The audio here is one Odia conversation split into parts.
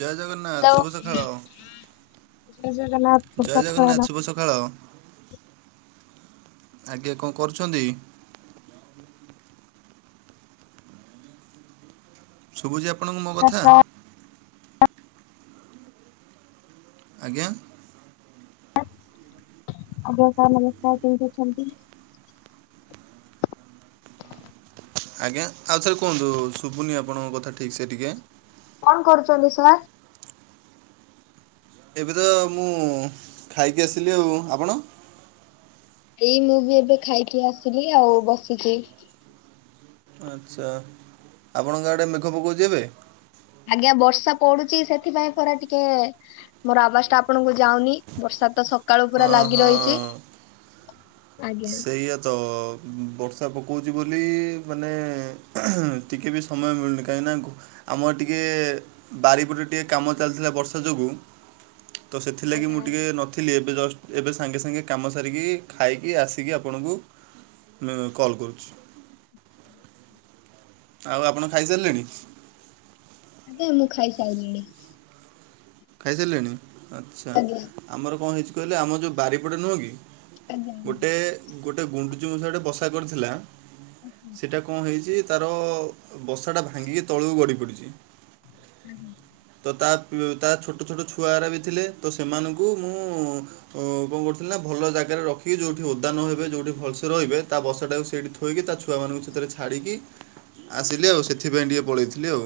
ଜୟ ଜଗନ୍ନା ହାଲୋ। ଜୟ ଜଗନ୍ନାଥ। ଶୁଭ ଜୟ ସକାଳ ଜଗନ୍ନାଥ ଶୁଭ ସକାଳ। ଆଜ୍ଞା କଣ କରୁଛନ୍ତି? ଶୁଭୁଛି ଆପଣଙ୍କୁ ମୋ ନମସ୍କାର କଥା? ସାର୍ ଆଜ୍ଞା। ଆଜ୍ଞ ସାର୍ ନମସ୍କାର। କେମିତି ଅଛନ୍ତି? ଆଜ୍ଞା ଆଉଥରେ କୁହନ୍ତୁ ଶୁଭୁନି ଆପଣଙ୍କ କଥା ଠିକ୍ ସେ ଟିକେ। କଣ କରୁଛନ୍ତି ସାର୍? ଏବେ ତ ମୁଁ ଖାଇକି ଆସିଲି ଆଉ। ଆପଣ? ଏଇ ମୁଁ ବି ଏବେ ଖାଇକି ଆସିଲି ଆଉ ବସିଛିି। ଆଚ୍ଛା ଆପଣଙ୍କ ଆଡେ ମେଘ ପକଉଛି ଏବେ? ଆଜ୍ଞା ବର୍ଷା ପଡୁଚି ସେଥିପାଇଁ ପରା ଟିକେ ମୋର ଆବାଜ ଟା ଆପଣଙ୍କୁ ଯାଉନି ବର୍ଷା ତ ସକାଳୁ ପୁରା ହଁ ଲାଗି ରହିଛି। ହଁ ଆଜ୍ଞା। ସେଇଆ ତ ବର୍ଷା ପକାଉଛି ବୋଲି ମାନେ ଟିକେ ବି ସମୟ ମିଳୁନି କାହିଁକିନା ଆମର ଟିକେ ବାରିପଟେ ଟିକେ କାମ ଚାଲିଥିଲା ବର୍ଷା ଯୋଗୁଁ। ତ ସେଥିଲାଗି ଆଜ୍ଞା ମୁଁ ଟିକେ ଆଜ୍ଞା ନଥିଲି ଏବେ ଜଷ୍ଟ ଏବେ ସାଙ୍ଗେ ସାଙ୍ଗେ କାମ ସାରିକି ଖାଇ କି ଆସିକି ଆପଣଙ୍କୁ କଲ୍ କରୁଛି। ଆଉ ଆପଣ ଖାଇସାରିଲେଣି? ଆଜ୍ଞା ମୁଁ ଖାଇ ସାରିଲିଣି। ଖାଇସାରିଲେଣି ଆଚ୍ଛା, ଆଜ୍ଞା ଆମର କଣ ହେଇଛି କହିଲେ ଆମ ଯୋଉ ବାରିପଟେ ନୁହଁ କି ଆଜ୍ଞା। ଗୋଟେ ଗୋଟେ ଗୁଣ୍ଡଚି ମୂଷା ଟେ ବସା କରିଥିଲା ଆଜ୍ଞା। ସେଟା କଣ ହେଇଛି ତାର ବସା ଟା ଭାଙ୍ଗିକି ତଳକୁ ଗଡ଼ି ପଡିଛି। ତ ତା ତା ଛୋଟ ଛୋଟ ଛୁଆରା ବି ଥିଲେ ତ ସେମାନଙ୍କୁ ମୁଁ କଣ କରୁଥିଲି ନା ଭଲ ଜାଗାରେ ରଖି ଯୋଉଠି ଓଦା ନ ହେବେ ଯୋଉଠି ଭଲସେ ରହିବେ ତା ବଷାକୁ ସେଇଠି ଥୋଇକି ତା ଛୁଆମାନଙ୍କୁ ସେଥିରେ ଛାଡ଼ିକି ଆସିଲି ଆଉ ସେଥିପାଇ ଟିକେ ପଳେଇଥିଲି ଆଉ।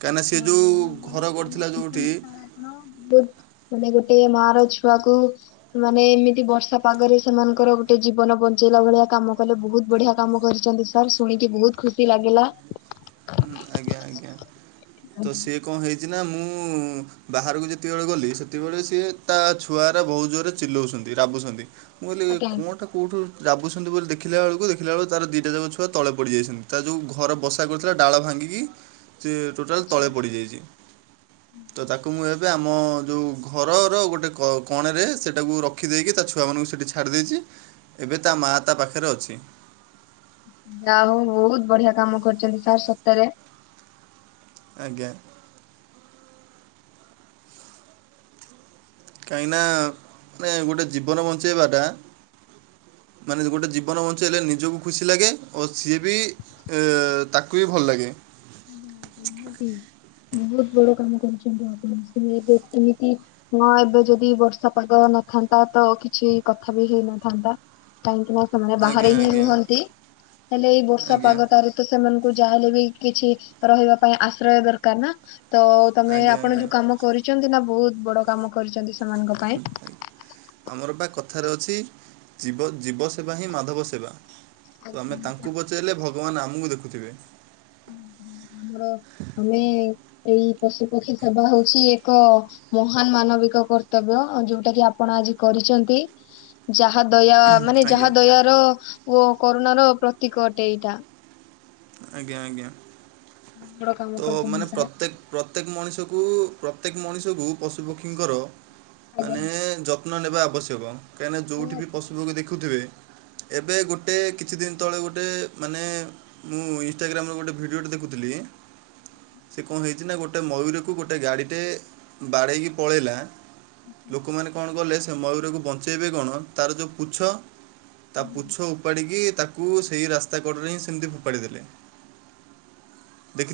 କାହିଁକିନା ସିଏ ଆପଣ ଯେଉଁ ବୋହୁତ ଘର ବଢିଆ କରିଥିଲା ଯେଉଁଠି କରିଛନ୍ତି ସାର ଆପଣ ବୋହୁତ ମାନେ ଗୋଟେ ମାର ଛୁଆକୁ ସେମାନେ ଏମିତି ବର୍ଷା ପାଗରେ ସେମାନଙ୍କର ଗୋଟେ ଜୀବନ ବଞ୍ଚେଇଲା ଭଳିଆ କାମ କଲେ ବୋହୁତ ବଢିଆ କାମ କରିଛନ୍ତି। ସାର୍ ଶୁଣିକି ବୋହୁତ୍ ଖୁସି ଲାଗିଲା। ହୁଁ ଆଜ୍ଞା ଆଜ୍ଞା। ଆଜ୍ଞା ତ ସିଏ କଣ ହେଇଛି ନା ମୁଁ ବାହାରକୁ ଯେତିକିବେଳେ ଗଲି ସେତିକିବେଳେ ସିଏ ତା ଛୁଆରା ବୋହୁତ୍ ଜୋରେ ଚିଲଉଛନ୍ତି ରାବୁଛନ୍ତି। ମୁଁ କଇଲି ଆଜ୍ଞା କୋଣ୍ଟା କେଉଠୁ ରାବୁଛନ୍ତି ବୋଲି ଦେଖିଲା ବେଳକୁ ଦେଖିଲା ବଳକୁ ତାର ଦିଇଟା ଯାକ ଛୁଆ ତଳେ ପଡ଼ିଯାଇଛନ୍ତି ତା ଯୋଉ ଘର ବସା କର ଡାଳ ଭାଙ୍ଗିକି ସିଏ ଟୋଟାଲ ଆଚ୍ଛା ତଳେ ଆଚ୍ଛା ପଡ଼ିଯାଇଛି। ତ ତାକୁ ମୁଁ ଆମ ଯୋଉ ଘରର ଗୋଟେ କଣରେ ସେଇଟାକୁ ରଖିଦେଇକି ତା ଛୁଆମାନଙ୍କୁ ସେଠି ଛାଡ଼ି ଦେଇଛି। ଏବେ ତା ମାଆ ତା ପାଖରେ ଅଛି। ଯାହା ହଉ ବୋହୁତ୍ ବଢିଆ କାମ କରିଛନ୍ତି ସାର୍ ସତରେ। ଆଜ୍ଞା। କାହିଁକିନା ନାଇଁ ଗୋଟେ ଜୀବନ ବଞ୍ଚେଇବାଟା ମାନେ ଗୋଟେ ଜୀବନ ବଞ୍ଚେଇଲେ ନିଜକୁ ଖୁସି ଲାଗେ ଓ ସିଏ ବି ଏ ତାକୁ ବି ଭଲ ଲାଗେ। [unintelligible] [unintelligible] ବଡ କାମ କରିଚନ୍ତି ଆପଣ [unintelligible] ଏବେ କିମିତି ନା ଏବେ ଯଦି ବର୍ଷା ପାଗ ନଥାନ୍ତା ତ କିଛି କଥା ବି ହେଇନଥାନ୍ତା। କାହିଁକି ନା ସେମା ଆଜ୍ଞା ବାହାରେ ହିଁ ଆଜ୍ଞା ରୁହନ୍ତି ହେଲେ ଏଇ ବର୍ଷା ଆଜ୍ଞା ପାଗଟାରେ ତ ସେମାନକୁ ଯାହା ହେଲେ ବି କିଛି ରହିବା ପାଇଁ ଆଶ୍ରୟ ଦରକାର ନା ତ ତମେ ଆଜ୍ଞା ଆପଣ ଆଜ୍ଞା ଯୋଉ କାମ କରିଚନ୍ତି ନା ବହୁତ ବଡ କାମ କରିଚନ୍ତି ସ୍ [unintelligible] ଆମର ବା କଥାରେ ଅଛି ଜୀବ ଜୀବ ସେବା ହିଁ ମାଧବ ସେବା। ତ ଆମେ ତାଙ୍କୁ ବଚେଇଲେ ଭଗବାନ ଆମକୁ ଦେଖୁଥିବେ। ଆମର ଆମେ ଏଇ ପଶୁପକ୍ଷୀ ସେବା ହଉଚି ଏକ ମହାନ୍ ମାନବିକ କର୍ତ୍ତବ୍ୟ ଯୋଉଟା କି ଆପଣ ଆଜି କରିଚନ୍ତି। ଯାହା ଦୟା ମାନେ ଆଜ୍ଞା ଯାହା ଦୟାର ଗୋ କରୋନା ର ପ୍ରତୀକ ଅଟେ ଏଇଟା। ଆଜ୍ଞା ଆଜ୍ଞା ବଡ କାମ ତ ମାନେ କରିଛନ୍ତି ସାର୍ ପ୍ରତେକ୍ ପ୍ରତେକ୍ ମଣିଷକୁ ପ୍ରତେକ୍ ମଣିଷକୁ ପଶୁପକ୍ଷୀଙ୍କର ଆଜ୍ଞା ମାନେ ଯ [unintelligible] ନ ନେବା ଆବଶ୍ୟକ କାହିଁନା ଯୋଉଠି ବି ନିହାତି। ପଶୁପକ୍ଷୀ ଦେଖୁଥିବେ ଏବେ ଗୋଟେ କିଛି ଦିନ୍ ତଳେ ଗୋଟେ ମାନେ ମୁଁ ଇନଷ୍ଟାଗ୍ରାମର ଗୋଟେ ଭିଡ଼ିଓଟେ ଦେଖୁଥିଲି। ସେ କଁ ହେଇଚି ନା ଗୋଟେ ମୟୂରକୁ ଗୋଟେ ଗାଡିଟେ ବାଡ଼େଇକି ପଳେଲା ଲୋକମାନେ କଣ କଲେ ସେ ମୟୂରକୁ ବଞ୍ଚେଇବେ କଣ ତାର ଯୋଉ ପୁଛ ତା ପୁଛ ଉପାଡିକି ତାକୁ ସେଇ ରାସ୍ତା କଡରେ ହିଁ ସେମିତି ପାଡ଼ିଦେଲେ।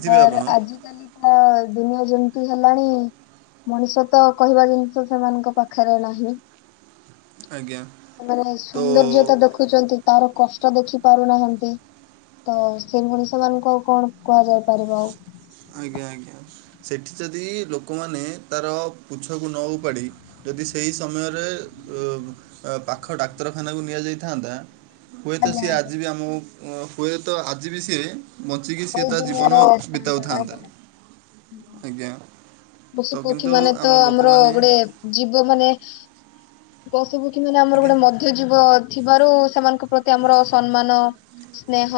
ମର୍ ଆଜିକାଲି [unintelligible] ଦୁନିଆ ଯେମିତି ହେଲାଣି ମଣିଷ ତ କହିବା ଜିନିଷ ସେମାନଙ୍କ ପାଖରେ ନାହିଁ। ଆଜ୍ଞା ସେମାନେ ତ ସୁନ୍ଦର୍ଯ୍ୟତା ଦେଖୁଚନ୍ତି ତାର କଷ୍ଟ ଦେଖି ପାରୁନାହାନ୍ତି। ତ ସେ ମଣିଷମାନଙ୍କୁ ଆଉ କଣ କୁହାଯାଇ ପାରିବ ଆଉ। ଆଜ୍ଞା ଆଜ୍ଞା। ସେଠି ଯଦି ଲୋକମାନେ ତାର ପୁଛକୁ ନ ଉପାଡ଼ି ଯଦି ସେଇ ସମୟରେ ଔ ପାଖ ଡାକ୍ତରଖାନାକୁ ନିଆଯାଇଥାନ୍ତା ହୁଏତ ଆଜ୍ଞା ସିଏ ଆଜ୍ଞା। ଆଜି ବି ଆମକୁ ଉୁଁ ହୁଏତ ଆଜି ବି ସିଏ ବଞ୍ଚିକି ଏଇ ସିଏ ତା ଜୀବନ ବିତାଉଥାନ୍ତା। [unintelligible] ଆଜ୍ଞା ତ ପଶୁ ପକ୍ଷୀ କିନ୍ତୁ ମାନେ ତ ଆମ ଆମର ଲୋକମାନେ ଗୋଟେ ଜୀବ ମାନେ ପଶୁ ପକ୍ଷୀ ମାନେ ଆମର ଆଜ୍ଞା ଗୋଟେ ମ ଥେ ଜୀବ ଥିବାରୁ ସେମାନଙ୍କ ପ୍ର ତି ଆମର ସନ୍‌ମାନ, ସ୍ନେହ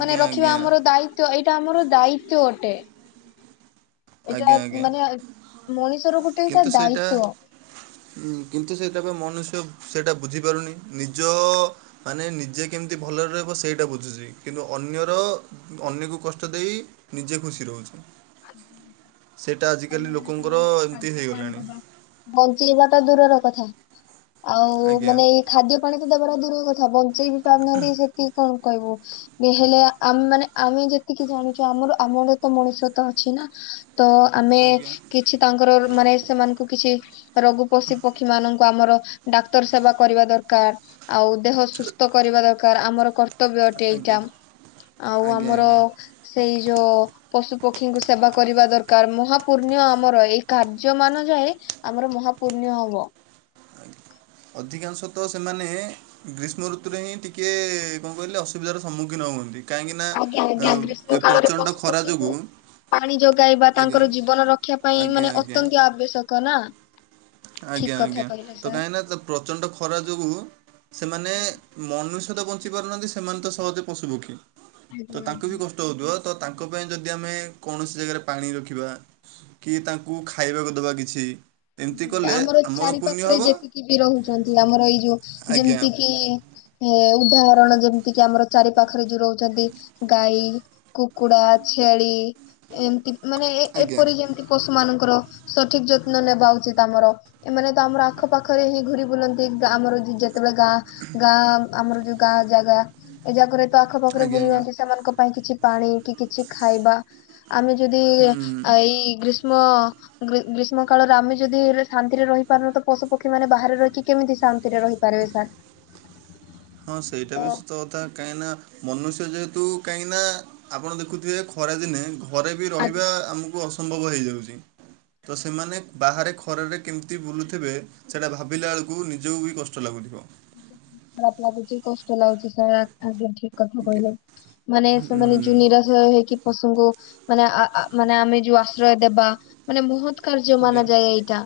ମାନେ ରଖିବା ଆଜ୍ଞା ଆମର ଦାୟିତ୍ଵ ଏଇଟା ଆମର ଦାୟିତ୍ଵ ଅଟେ। ଏଇଟା ଆଜ୍ଞା ଆ ଆଜ୍ଞା ମାନେ ମଣିଷର ଗୋଟେ ଏଟା ଦାୟିତ୍ୱ। ଉୁଁ କିନ୍ତୁ ସେଟା ପା ମନୁଷ୍ୟ ସେଟା ବୁଝି ପାରୁନି ନିଜ ମାନେ ନିଜେ କେମିତି ଭଲରେ ରହିବ ସେଇଟା ବୁଝୁଚି। କିନ୍ତୁ ଅନ୍ୟର ଅନ୍ୟକୁ କଷ୍ଟ ଦେଇ ନିଜେ ଖୁସି ରହୁଚି। [unintelligible] ସେଟା ଆଜି କାଲି ସମୟରେ ଲୋକଙ୍କର ସେମାନଙ୍କୁ ଏମିତି ଖାଦ୍ୟ ପାଣି ହେଇଗଲାଣି। ଦେବା। ବଞ୍ଚେଇବା ଟା ଦୂରର କଥା ଆଉ ଆଜ୍ଞା ମାନେ ଏଇ ଖାଦ୍ୟ ପାଣି ତ ଦେବାଟା ଦୂରର କଥା ବ ଞ୍ଚେଇବି ପାରୁନାହାନ୍ତି ସେତିକି କଣ କହିବୁ [unintelligible] ହେଲେ ଆମ୍ ମାନେ ଆମେ ଯେତିକି ଜାଣିଛୁ ଆମର ଆମର ତ ମଣିଷତ୍ଵ ଅଛି ନା। ତ ଆମେ ଆଜ୍ଞା କିଛି ତାଙ୍କର ମାନେ ସେମାନ୍‌କୁ କିଛି ରଗୁ ପଶି, ପକ୍ଷୀ ମାନଙ୍କୁ ଆମର ଡାକ୍ତର ସେବା କରିବା ଦରକାର୍। ଆଉ ଦେହ ସୁସ୍ତ କରିବା ଦକାର। ଆମର କର୍ ବ୍ୟ ଅଟେ ଏଇଟା। ଆଜ୍ଞା ଆଉ ଆଜ୍ଞା ଆମର ଆଜ୍ଞା ସେଇ ଯୋଉ ପଶୁ ପକ୍ଷୀଙ୍କୁ ସେବା କରିବା ଦରକାର। ମହା ପୁଣ୍ୟ ଆମର ଏଇ କାର୍ଯ୍ୟ ମାନ ଯାଏ ଆମର ମହା ପୁଣ୍ୟ ହବ। ଅଧିକାଂଶ ତ ସେମାନେ ଗ୍ରୀଷ୍ମ ଋତୁରେ ହିଁ ଟିକେ କଣ କହିଲେ ଅସୁବିଧାର ସମ୍ମୁଖୀନ ହୁଅନ୍ତି। କାହିଁକି ନା ଆଜ୍ଞା ଏ ଆଜ୍ଞା ଗ୍ରୀଷ୍ମ ଆଉ କାଳରେ ପ୍ରଚଣ୍ଡ ପଶୁ ଖରା ପକ୍ଷୀଙ୍କୁ ଯୋଗୁଁ। ପାଣି ଯୋଗାଇବା। ଆଜ୍ଞା ତାଙ୍କର ଜୀବନ ରକ୍ଷା ପାଇଁ ଆଜ୍ଞା ମାନେ ଆଜ୍ଞା ଅତନ୍ତ୍ୟ ଆବଶ୍ୟକ ନା। ଠିକ ଆଜ୍ଞା। କଥା ଆଜ୍ଞା। କହିଲେ ତ ସାର୍। କାହିଁକି ନା ଯୋଉ ପ୍ରଚଣ୍ଡ ଖରା ଯୋଗୁ ସେମାନେ ମନୁଷ୍ୟ ତ ବଞ୍ଚି ପାରୁନାହାନ୍ତି। ସେମାନେ ତ ସହଜେ ପଶୁ, ପକ୍ଷୀ। ଆଜ୍ଞା ତ ତାଙ୍କୁ ଆଜ୍ଞା। ବି କଷ୍ଟ ହୋଉଥିବ। ତ ତାଙ୍କ ପାଇଁ ଯଦି ଆମେ କୌଣସି ଜାଗାରେ ପାଣି ରଖିବା। କି ତାଙ୍କୁ ଖାଇବାକୁ ଦେବା କିଛି। ଏମିତି କଲେ ଆମର ଚାରି ପୁଣ୍ୟ ପାଖରେ ହେବ ଯେତିକି ବି ରହୁଛନ୍ତି। ଆମର ଏଇ ଯୋଉ ଆଜ୍ଞା ଯେମିତି କିି, ଏ ଉଦାହରଣ ଯେମିତି କି, ଆମର ଚାରି ପାଖରେ ଯୋଉ ରହୁଛନ୍ତି। ଗାଈ, କୁକୁଡ଼ା, ଛେଳି ଏମିତି। ମାନେ ଏ ଏ ଆଜ୍ଞା ପରି ଯେମିତି ପଶୁ ମାନଙ୍କର ସଠିକ୍ ଯତ୍ନ ନେବା ଉ ଚିତ୍ ଆମର। ଏମାନେ ତ ଆମର ଆଖପାଖରେ ହିଁ ଘୁରି ବୁଲନ୍ତି। ଆମର ଯେ ଯେ ଯେତେବେଳେ ଗାଁ। ଗାଁ ଆମର ଯୋଉ ଗାଁ ଜାଗା। ଏ ଯାକରେ ତ ଆଖ ପାଖରେ ଆଜ୍ଞା ଆଜ୍ଞା ବୁଲନ୍ତି। ସେମାନଙ୍କ ପାଇଁ କିଛି ପାଣି, କି କିଛି ଖାଇବା। ଆମେ ଯଦି ଏ ହୁଁ। ଇଏ ଆ ଏଇ ଗ୍ରୀଷ୍ମ ଗ୍ରୀ ଗ୍ରୀଷ୍ମ କାଳରେ ଆମେ- ଯଦି ଇଏ ରେ ଶାନ୍ତିରେ ରହି ପାରୁନୁ। ତ ପଶୁ ପକ୍ଷୀ ମାନେ ବାହାରେ ରହିକି କେମିତି ଶାନ୍ତିରେ ରହିପାରିବେ ସାର୍। ହଁ ସେଇଟା ତ ବି ସତକଥା। କଥା। କାହିଁକି ନା ମନୁଷ୍ୟ ଯେହେତୁ କାହିଁକି ନା ଆପଣ ଦେଖୁଥିବେ ଖରା ଦିନେ ଘରେ ବି ଆଜି ରହିବା ଆମକୁ ଅସମ୍ଭବ ହେଇ ଯାଉଛି। ତ ସେମାନେ ବାହାରେ ଖରରେ କେମିତି ବୁଲୁ ଥିବେ। ସେଟା ଭାବିଲା ବେଳକୁ ନିଜକୁ ବି କଷ୍ଟ ଲାଗୁଥିବ। ଖରାପ୍ ଲାଗୁଚି। କଷ୍ଟ ଲାଗୁଛି ସାର୍। ଆଜ୍ଞା। ଠିକ୍ କଥା ଆଜ୍ଞା କହିଲେ। ମାନେ ସେମାନେ ହୁଁ ଯୋଉ ନିରାଶ ହେଇକି ପଶୁଙ୍କୁ ମାନେ ଆ ଆ ମାନେ ଆମେ ଯୋଉ ଆଶ୍ରୟ ଦେବା। ମାନେ ବୋହୁତ୍ କାର୍ଯ୍ୟ ଆଜ୍ଞା ମାନା ଯାଏ ଏଇଟା।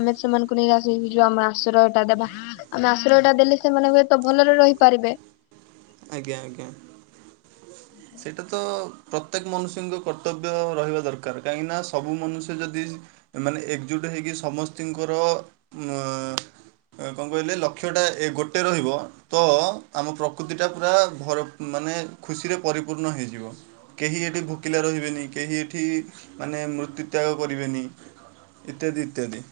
ଆମେ ସେମାନଙ୍କୁ ନେଇଆସୁ [unintelligible] ଆଶ୍ରୟ ଟା ଦଵା ଆମେ ଆଶ୍ରୟ ଆଶ୍ରୟ ଟା ଦେଲେ। ସେମାନେ ହୁଏତ ଭଲରେ ରହିପାରିବେ। ଆଜ୍ଞା ଆଜ୍ଞା। ସେଇଟା ତ ପ୍ରତ୍ୟେକ ମନୁଷ୍ୟଙ୍କ କର୍ତ୍ତବ୍ୟ ରହିବା ଦରକାର। କାହିଁକି ନା ସବୁ ମନୁଷ୍ୟ ଯଦି ଏମାନେ ଏକ୍ ଜୁଟ୍ ହେଇକି। ସମସ୍ତିଙ୍କର ମ୍ ଆଁ କଣ କହିଲେ ଲକ୍ଷ୍ୟଟା ଏ ଗୋଟେ ରହିବ। ତ ଆମ ପ୍ରକୃତି ପ୍ରକୃତିଟା ପୁରା ଭ ମାନେ ଖୁସିରେ ପରିପୂର୍ଣ୍ଣ ହେଇଯିବ। କେହି ଏଠି ଭୋକିଲା ରହିବେନି କେହି ଏଠି ମାନେ ମୃତ୍ୟୁ ତ୍ୟାଗ କରିବେନି। ଇତ୍ୟାଦି ଇତ୍ୟାଦି।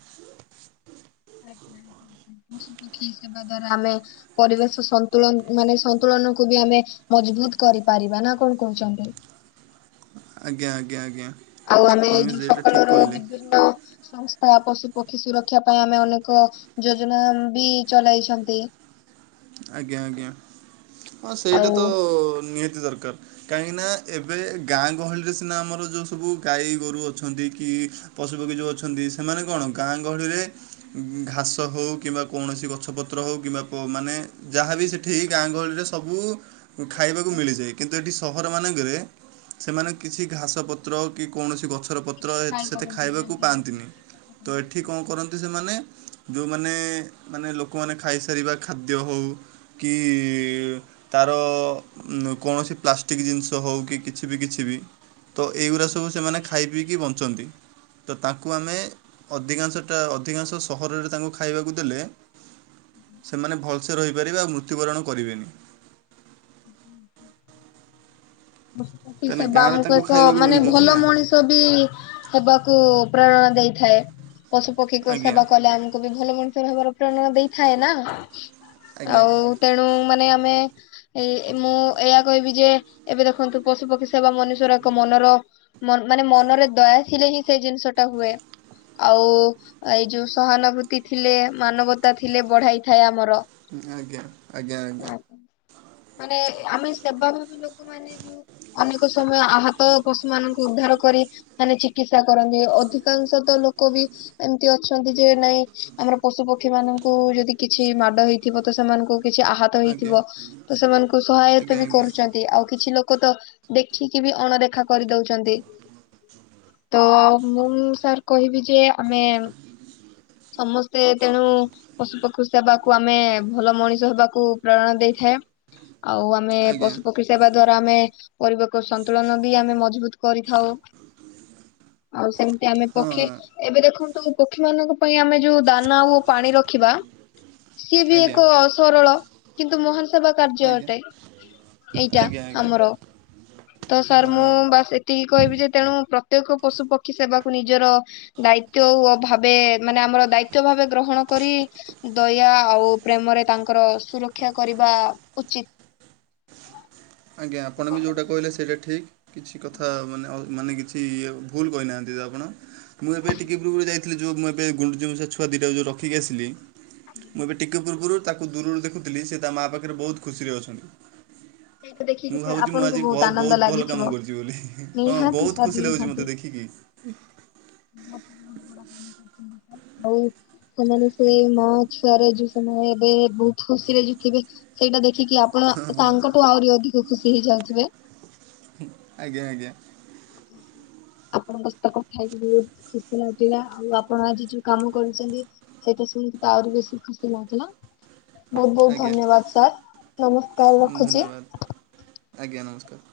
ଆଜ୍ଞା ପଶୁ ପକ୍ଷୀ ସେବା ଦ୍ଵାରା ଆମେ ପରିବେଶ ସନ୍ତୁଳନ ମାନେ ସନ୍ତୁଳନକୁୁ ବି ଆମେ ମଜବୁତ କରିପାରିବା ନା କଣ କହୁଛନ୍ତି? ଆଜ୍ଞା ଆଜ୍ଞା ଆଜ୍ଞା। ଆଉ ଆମେ ଆପଣ ବି ଯୋଉ ସେଇଟା ସକାଳ ଠିକ୍ ର କହିଲେ ବିଭିନ୍ନ ସଂସ୍ଥା ପଶୁପକ୍ଷୀ ସୁରକ୍ଷା ପାଇଁ ଆମେ ଅନେକ ଯୋଜନା ବି ଚଲାଇଛନ୍ତି। ଆଜ୍ଞା ଆଜ୍ଞା ହଁ ସେଇଟା ଆଉ ତ ନିହାତି ଦର୍କାର୍। କାହିଁକି ନା ଏବେ ଗାଁ ଗହଳିରେ ସିନା ଆମର ଯୋଉ ସବୁ ଗାଈ ଗୋରୁ ଅଛନ୍ତି କି ପଶୁପକ୍ଷୀ ଯଉ ଅଛନ୍ତି ସେମାନେ କଣ ଗାଁ ଗହଳିରେ ଘାସ ହଉ କିମ୍ବା କୌଣସି ଗଛ ପତ୍ର ହଉ କିମ୍ବା କୋ ମାନେ ଯାହାବି ସେଠି ଗାଁ ଗହଳିରେ ସବୁ ଖାଇବାକୁ ମିଳିଯାଏ। କିନ୍ତୁ ଏଠି ସହର ମାନେଙ୍କେରେ ସେମାନେ କିଛି ଘାସ ପତ୍ର କି କୌଣସି ଗଛ୍ ର ପତ୍ର କିଛି ସେତେ ଖାଇପାରନ୍ତିନି ଖାଇବାକୁ ଆଜ୍ଞା ଆଜ୍ଞା ପାଆନ୍ତିନି ଠିକ କଥା ତ କହିଲେ। ଏଠି ଆପଣ। କଂ କରନ୍ ନ୍ତି ସେମାନେ ଯୋଉମାନେ ମାନେ ଲୋକମାନେ ଖାଇସାରିବା ଖାଦ୍ୟ ହଉ କି ତାର କୌଣସି ପ୍ଲାଷ୍ଟିକ୍ ଜିନ୍ଷ ହଉ କି କିଛି ବି କିଛି ବି। ତ ଏଇଗୁରା ସବୁ ସେମାନେ ଖାଇ ପିଇକି ବଞ୍ଚନ୍ତି। ତ ତାଙ୍କୁ ଆମେ ଅଧିକାଂଶଟା ଅଧିକାଂଶ ସହରରେ ତାଙ୍କୁ ଖାଇବାକୁ ଦେଲେ। ସେମାନେ ଭଲ୍ସେ ରହିପାରିବେ ଆଉ ମୃତ୍ୟୁବରଣ କରିବେନି। ପଶପକ୍ଷୀ କାହିଁକିନା ସେବା ଗାଁରେ ଆମକୁ ତାଙ୍କୁ ଏକ ଖାଇବାକୁ ମାନେ ମିଳିଯାଉଛି ଭଲ ନା ମଣିଷ ବି ହେବାକୁ ପ୍ରେରଣା ଦେଇଥାଏ ପଶୁ ପକ୍ଷୀ କ ଆଜ୍ଞା ସେବା କଲେ ଆମେ ବି ଭଲ ମଣିଷ ଭାବରେ ପ୍ରେରଣା ଦେଇଥାଏ ନା ଆଜ୍ଞା ଆଉ ତେଣୁ ମାନେ ଆମେ ମୁଁ ଏୟା କହିବି ଯେ ଏବେ ଦେଖନ୍ତୁ ପଶୁ ପକ୍ଷୀ ସେବା ମନୁଷ୍ଯର ଏକ ମନର ମନ୍ ମାନେ ମନରେ ଦୟା ଥିଲେ ହିଁ ସେ ଜିନ୍ଷ ଟା ହୁଏ। ଆଉ ଏଇ ଯୋଉ ସହାନୁଭୂତି ଥିଲେ ମାନବତା ଥିଲେ ବଢାଇ ଥାଏ ଆମର। ହଁ ଆଜ୍ଞା ଆଜ୍ଞା ଆଜ୍ଞା। ମାନେ ଆମେ ସେବା ଭାବି ଲୋକମାନେ ଅନେକ ସମୟ ଆହତ ପଶୁ ମାନଙ୍କୁ ଉଦ୍ଧାର କରି। ମାନେ ଚିକିତ୍ସା କରନ୍ତି ଅଧିକାଂଶ ତ ଲୋକ ବି ଏମ୍ତି ଅଛନ୍ତି ଯେ ନାଇଁ ଆମର ପଶୁପକ୍ଷୀ ମାନଙ୍କୁ ଯଦି କିଛି ମାଡ ହେଇଥିବ ତ ସେମାନଙ୍କୁ କିଛି ଆହା ତ ଆଜ୍ଞା ହେଇଥିବ ତ ସେମାନଙ୍କୁ ଆଜ୍ଞା ସହାୟତା ଆଜ୍ଞା ବି ଆଜ୍ଞା କରୁଚ ଆଉ କିଛି ଲୋକ ତ ଦେଖିକି ବି ଅଣଦେଖା କରିଦଉଚନ୍ତି। ତୋ ମୁଁ ସାର୍ କହିବି ଯେ ଆମେ ସମସ୍ତେ ତେଣୁ ପଶୁପକ୍ଷ୍ ଖୁ ସେବାକୁ ଆମେ ଭଲ ମଣିଷ ହେବାକୁ ପ୍ରେରଣା ଦେଇଥାଏ ଆଉ ଆମେ ଆଜ୍ଞା ପଶୁ ପ କ୍ଷୀ ସେବା ଦ୍ଵାରା ଆମେ ପରିବକୁ ସନ୍ତୁଳନ ବି ଆମେ ମଜ୍ବୁତ୍ କରିଥାଉ। ଆଉ ସେମ୍ତି ଆମେ ହଁ ପକ୍ଷୀ ଏବେ ଦେଖନ୍ତୁ ପକ୍ଷୀ ମାନଙ୍କ ପାଇଁ ଆମେ ଯୋଉ ଦାନା ଓ ପାଣି ରଖିବା ସିଏ ବି ଆଜ୍ଞା ଏକ ସରଳ କିନ୍ତୁ ମହାନ ସେବା କାର୍ଯ୍ୟ ଆଜ୍ଞା ଅଟେ ଏଇଟା ଆଜ୍ଞା ଆଜ୍ଞା ଆମର ତ ସାର୍ ମୁଁ ହଁ ବାସ୍ ଏ ତିକି କହିବି ଯେ ତେଣୁ ପ୍ରତ୍ୟେକ ପଶୁ ପକ୍ଷୀ ସେବାକୁ ନିଜର ଦାୟିତ୍ବ ଭାବେ ମାନେ ଆମର ଦାୟିତ୍ବ ଭାବେ ଗ୍ରହଣ କରି ଦୟା ଆଉ ପ୍ରେମରେ ତାଙ୍କର ସୁରକ୍ଷା କରି ବା ଉଚିତ୍। ଆଜ୍ଞା ଆପଣ ବି ଯେଉଁଟା କହିଲେ ସେଇଟା ଠିକ୍ କିଛି କଥା ମାନେ ଅଲ ମାନେ କିଛି ଇ ଭୁଲ୍ କହିନାହାନ୍ତି ତ ଆପଣ। ମୁଁ ଏବେ ଟିକେ ପୂର୍ବରୁ ଯାଇଥିଲି ଯଉ ମୁଁ ଏବେ ଗୁଣ୍ଡୁଚି ମୂଷା ଛଆ ଦିଟାକୁ ଯୋଉ ରଖିକି ଆସିଲି। ମୁଁ ଏବେ ଟିକେପୁର୍ବୁରୁ ତାକୁ ଦୂରରୁ ଦେଖୁଥିଲି ସେ ତା ମା ପାଖରେ ବୋହୁତ୍ ଖୁସିରେ ଅଛନ୍ତି। ସେଇଟା ଦେଖିକି ମୁଁ ସାର୍ ଭାବୁଛି ମୁଁ ଆପଣଙ୍କୁ ଆଜି ବହୁତ ବ ବ ଆନନ୍ଦ ବୋହୁତ୍ ଭଲ ଲାଗିଥିବ କାମ କର୍ଚି ବୋଲି ହଁ ନିହାତି ବୋହୁତ୍ ସାର୍ ଖୁସି ଲାଗୁଛି ନିହାତି। ମତେ ଦେଖିକି। ହୁଁ। ଆଉ ସେମାନେ ସେଇ ମା ଛୁଆରେ ଯୋଉ ସମୟ ଏବେ ବୋହୁତ ଖୁସି ରେ ଯିତିବେ ସେଇଟା ଦେଖିକି ଆ ତ ହଁ ହଁ ତାଙ୍କଠୁ ଆହୁରି ଅଧିକ ଖୁସି ହେଇଯାଉଥିବେ। ଆଜ୍ଞା ଆଜ୍ଞା। [unintelligible] ଆପଣଙ୍କ ସହିତ କଥା ହେଇକି ବହୁତ ଖୁସି ଲାଗଥିଲା ଆଉ ଆପଣ ଆଜି ଯୋଉ କାମ କରିଛନ୍ତି। ସେଇଟା ଶୁଣିକି ଆହୁରି ବେଶୀ ଖୁସି ଲାଗିଲା। ବହୁତ ବହୁତ ଆଜ୍ଞା ଧନ୍ୟବାଦ ସାର୍ ନମସ୍କାର ରଖୁଛି। ଧନ୍ୟବାଦ ଆଜ୍ଞା ନମସ୍କାର।